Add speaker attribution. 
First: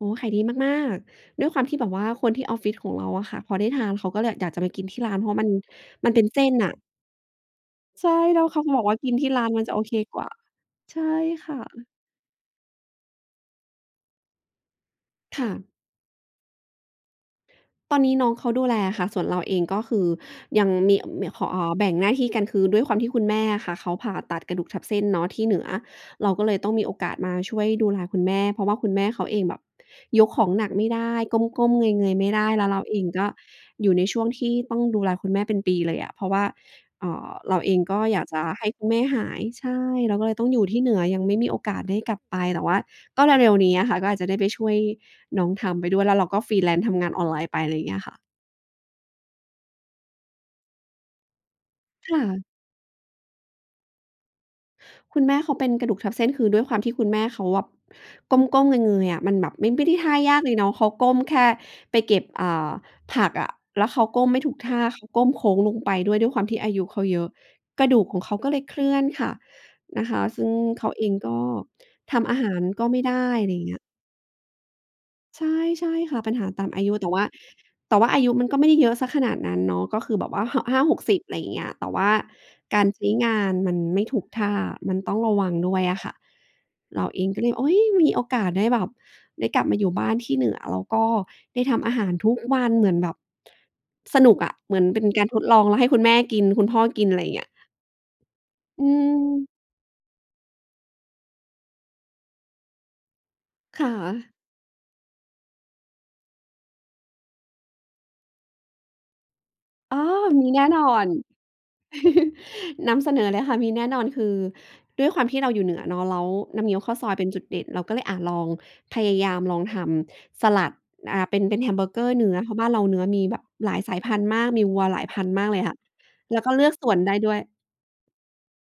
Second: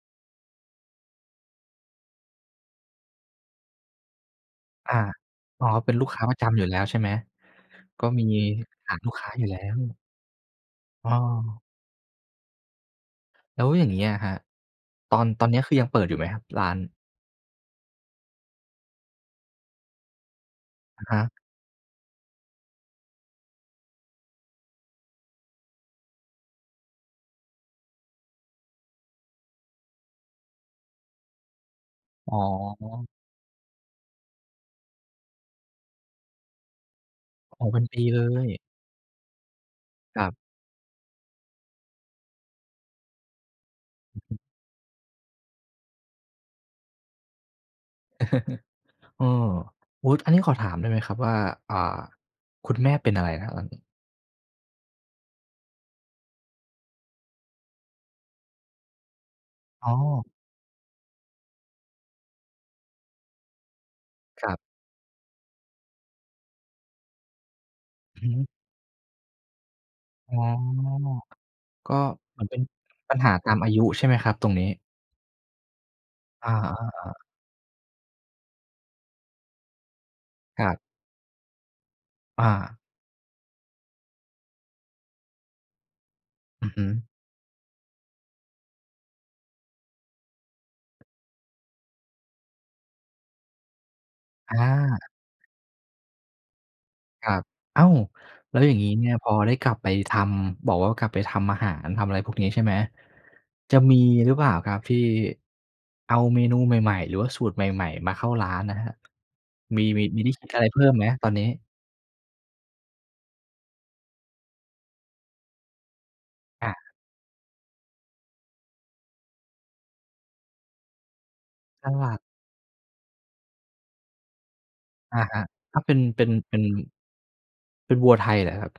Speaker 1: โอ้ ขายดีมาก ๆ ด้วยความที่แบบว่าคนที่ออฟฟิศของเราอะค่ะ พอได้ทานเขาก็เลยแบบอยากจะไปกิน
Speaker 2: อ
Speaker 1: ที่
Speaker 2: า
Speaker 1: ร้านเพราะมัน
Speaker 2: อ๋อ เป็นลู
Speaker 1: ม
Speaker 2: ก
Speaker 1: ัน
Speaker 2: ค
Speaker 1: เ
Speaker 2: ้
Speaker 1: ป็
Speaker 2: า
Speaker 1: น
Speaker 2: ปร
Speaker 1: เส
Speaker 2: ะจ
Speaker 1: ้น
Speaker 2: ำอย
Speaker 1: น
Speaker 2: ู่
Speaker 1: ่ะ
Speaker 2: แล้วใช่ไหม? ก
Speaker 1: ใ
Speaker 2: ็
Speaker 1: ช่
Speaker 2: มี
Speaker 1: แล้วเขาบอก
Speaker 2: ฐ
Speaker 1: ว่า
Speaker 2: าน
Speaker 1: ก
Speaker 2: ล
Speaker 1: ิ
Speaker 2: ู
Speaker 1: น
Speaker 2: กค
Speaker 1: ที
Speaker 2: ้
Speaker 1: ่
Speaker 2: า
Speaker 1: ร
Speaker 2: อ
Speaker 1: ้
Speaker 2: ย
Speaker 1: า
Speaker 2: ู่
Speaker 1: น
Speaker 2: แล
Speaker 1: มัน
Speaker 2: ้
Speaker 1: จะโอเค
Speaker 2: ว
Speaker 1: กว่า ใช่
Speaker 2: อ้
Speaker 1: ค่
Speaker 2: อ
Speaker 1: ะ
Speaker 2: แล้วอย่างนี้อะครับ ตอน
Speaker 1: ค
Speaker 2: ตอ
Speaker 1: ่
Speaker 2: นนี้
Speaker 1: ะ
Speaker 2: คือยังเปิดอยู่ไหมครับร้าน?
Speaker 1: ตอนนี้น้องเขาดูแลอะค่ะ ส่วนเราเองก็คือยังมี
Speaker 2: อะฮ
Speaker 1: ม
Speaker 2: ะ
Speaker 1: ี ข แบ่งหน้าที่กัน คือด้วยความที่คุณแม่อะค่ะ เขาผ่าตัดกระดูกทับเส้นเนาะที่เหนือ เราก็เลยต้องมีโอกาสมาช่วยดูแลคุณแม่ เพราะว่าคุณแม่เขาเองแบบยกของหนักไม่ได้ ก้ม ๆ เงย ๆ ไม
Speaker 2: อ
Speaker 1: ่
Speaker 2: ๋
Speaker 1: ไ
Speaker 2: อ
Speaker 1: ด้ แล้วเราเองก็อยู่ในช่วงที่ต้องดูแลคุณแม่เป็นปีเลยอะ เพราะว่า อ่า เรา
Speaker 2: โอ้
Speaker 1: เ
Speaker 2: โฮ
Speaker 1: อ
Speaker 2: เป
Speaker 1: ง
Speaker 2: ็น
Speaker 1: ก
Speaker 2: ป
Speaker 1: ็
Speaker 2: ี
Speaker 1: อย
Speaker 2: เล
Speaker 1: ากจะ
Speaker 2: ย
Speaker 1: ให้คุณแม่หาย ใช่ เรา
Speaker 2: ค
Speaker 1: ก
Speaker 2: ร
Speaker 1: ็
Speaker 2: ั
Speaker 1: เล
Speaker 2: บ
Speaker 1: ยต้องอยู่ที่เหนือ ยังไม่มีโอกาสได้กลับไป แต่ว่าก็เร็ว ๆ นี้อะค่ะ ก็อา
Speaker 2: อื
Speaker 1: จจ
Speaker 2: อ
Speaker 1: ะไ
Speaker 2: ฮ
Speaker 1: ด้
Speaker 2: ึ
Speaker 1: ไปช่วยน้องทำไปด้วย แล้วเราก็ freelance ทำงานออนไลน์ไป อะไรอย่างเงี้ยอะค่ะ
Speaker 2: เออ อุ๊ย อันนี้ขอถามได้ไหมครับว่า อ่า
Speaker 1: ค่ะ
Speaker 2: คุณแม่เป็นอะไรนะครับหลัง?
Speaker 1: คุณแม่เขาเป็นกระดูกทับเส้น คือด้วยความที่คุณแม่เขาแบบ ก้ม ๆ เงย ๆ อะ มันแบบไม่ ไม
Speaker 2: อ
Speaker 1: ่
Speaker 2: ๋
Speaker 1: ไ
Speaker 2: อ
Speaker 1: ด้ท่ายากเลยเนาะ เขาก้มแค่ไปเก็บ อ่า ผักอะ แล้วเขาก้มไม่
Speaker 2: ค
Speaker 1: ถ
Speaker 2: ร
Speaker 1: ู
Speaker 2: ั
Speaker 1: ก
Speaker 2: บ
Speaker 1: ท่า เขาก้มโค้งลงไป ด้วย ด้วยความที่อายุเขาเยอะ กระดูกของ
Speaker 2: อื
Speaker 1: เข
Speaker 2: อ
Speaker 1: า
Speaker 2: ฮึ
Speaker 1: ก็เลยเคลื่อนค่ะ นะคะ
Speaker 2: อ๋อ
Speaker 1: ซึ่งเขาเองก็
Speaker 2: ก็
Speaker 1: ทำอา
Speaker 2: เหมือ
Speaker 1: ห
Speaker 2: นเ
Speaker 1: า
Speaker 2: ป็น
Speaker 1: รก็ไม่ไ
Speaker 2: ป
Speaker 1: ด้
Speaker 2: ัญหา
Speaker 1: อ
Speaker 2: ต
Speaker 1: ะไ
Speaker 2: า
Speaker 1: รอย
Speaker 2: ม
Speaker 1: ่า
Speaker 2: อ
Speaker 1: ง
Speaker 2: า
Speaker 1: เงี้
Speaker 2: ย
Speaker 1: ย
Speaker 2: ุใช่ไหมครับตรงนี้?
Speaker 1: ใช่ ใช่ค่ะ ปัญหา
Speaker 2: อา
Speaker 1: ตามอายุ แต่
Speaker 2: ๆ ๆ
Speaker 1: ว่า แต่ว่าอายุมันก็ไม่ได้เยอะเสียขนาดนั้นเนาะ ก็คือแบบว่า ห
Speaker 2: ค
Speaker 1: ะ
Speaker 2: รั
Speaker 1: ห
Speaker 2: บ
Speaker 1: ้า 60 อะไรอย่างเงี้ย แต่ว่า
Speaker 2: อ
Speaker 1: ก
Speaker 2: า
Speaker 1: ารใช้งานมันไม่ถูกท่า มันต้องระวังด้วยอะค่ะ
Speaker 2: อือฮึ
Speaker 1: เราเองก็เลย อุ๊ย มีโอกาสได้แบบได้กลับมาอยู่บ้านที่เหนือ แล้วก็ได้ทำอาหารทุกวัน เหมือนแบบ สนุกอะ
Speaker 2: อ
Speaker 1: เหมือนเป็
Speaker 2: า
Speaker 1: นการทดลอง แล้วให้คุณแม่กินคุณพ่อกิน อะไร
Speaker 2: ค
Speaker 1: อย่
Speaker 2: ร
Speaker 1: า
Speaker 2: ั
Speaker 1: งเง
Speaker 2: บ
Speaker 1: ี้ย
Speaker 2: อ้าว! แล้วอย่าง
Speaker 1: อื
Speaker 2: งี้เนี่ย พอ
Speaker 1: ม
Speaker 2: ได้กลับไปทำ บอกว่ากลับไปทำอาหารทำอะไรพวกนี้ ใช่ไหม จะ
Speaker 1: ค่
Speaker 2: มี
Speaker 1: ะ
Speaker 2: หรือเปล่าครับที่ เอาเมนูใหม่ ๆ หรือว่าสูตรใหม่ ๆ มาเข้าร้านนะครับ มี-
Speaker 1: อ้อ
Speaker 2: มี มี
Speaker 1: มี
Speaker 2: อ
Speaker 1: แ
Speaker 2: ะ
Speaker 1: น
Speaker 2: ไ
Speaker 1: ่
Speaker 2: รเพ
Speaker 1: นอ
Speaker 2: ิ่มไหม
Speaker 1: น
Speaker 2: ตอนนี้?
Speaker 1: นำเสนอเลยค่ะ มีแน่นอน คือด้วยความที่เราอยู่เหนือเนาะ แล้วน้ำ
Speaker 2: อ
Speaker 1: เงี้ยว
Speaker 2: า
Speaker 1: ข้าวซอยเป็นจุดเด่น เราก็เลย อะ ลองพยายามลองทำสลัด อ่า เป็น เป็นแฮมเบ
Speaker 2: ส
Speaker 1: อร์เก
Speaker 2: ล
Speaker 1: อร
Speaker 2: ั
Speaker 1: ์
Speaker 2: ด
Speaker 1: เนื้อ เพราะบ้านเราเนื้อมีแบบหลายสายพันธุ์มาก มีวัวหลายพ
Speaker 2: อ
Speaker 1: ั
Speaker 2: า
Speaker 1: นธุ
Speaker 2: ค
Speaker 1: ์
Speaker 2: ร
Speaker 1: ม
Speaker 2: ั
Speaker 1: า
Speaker 2: บ
Speaker 1: กเลยค่
Speaker 2: ถ
Speaker 1: ะ
Speaker 2: ้าเป็น เป็น
Speaker 1: แล้วก็
Speaker 2: เป็
Speaker 1: เลื
Speaker 2: น
Speaker 1: อกส่วนได้ด้วย
Speaker 2: เป็นวัวไทยเหรอครับ?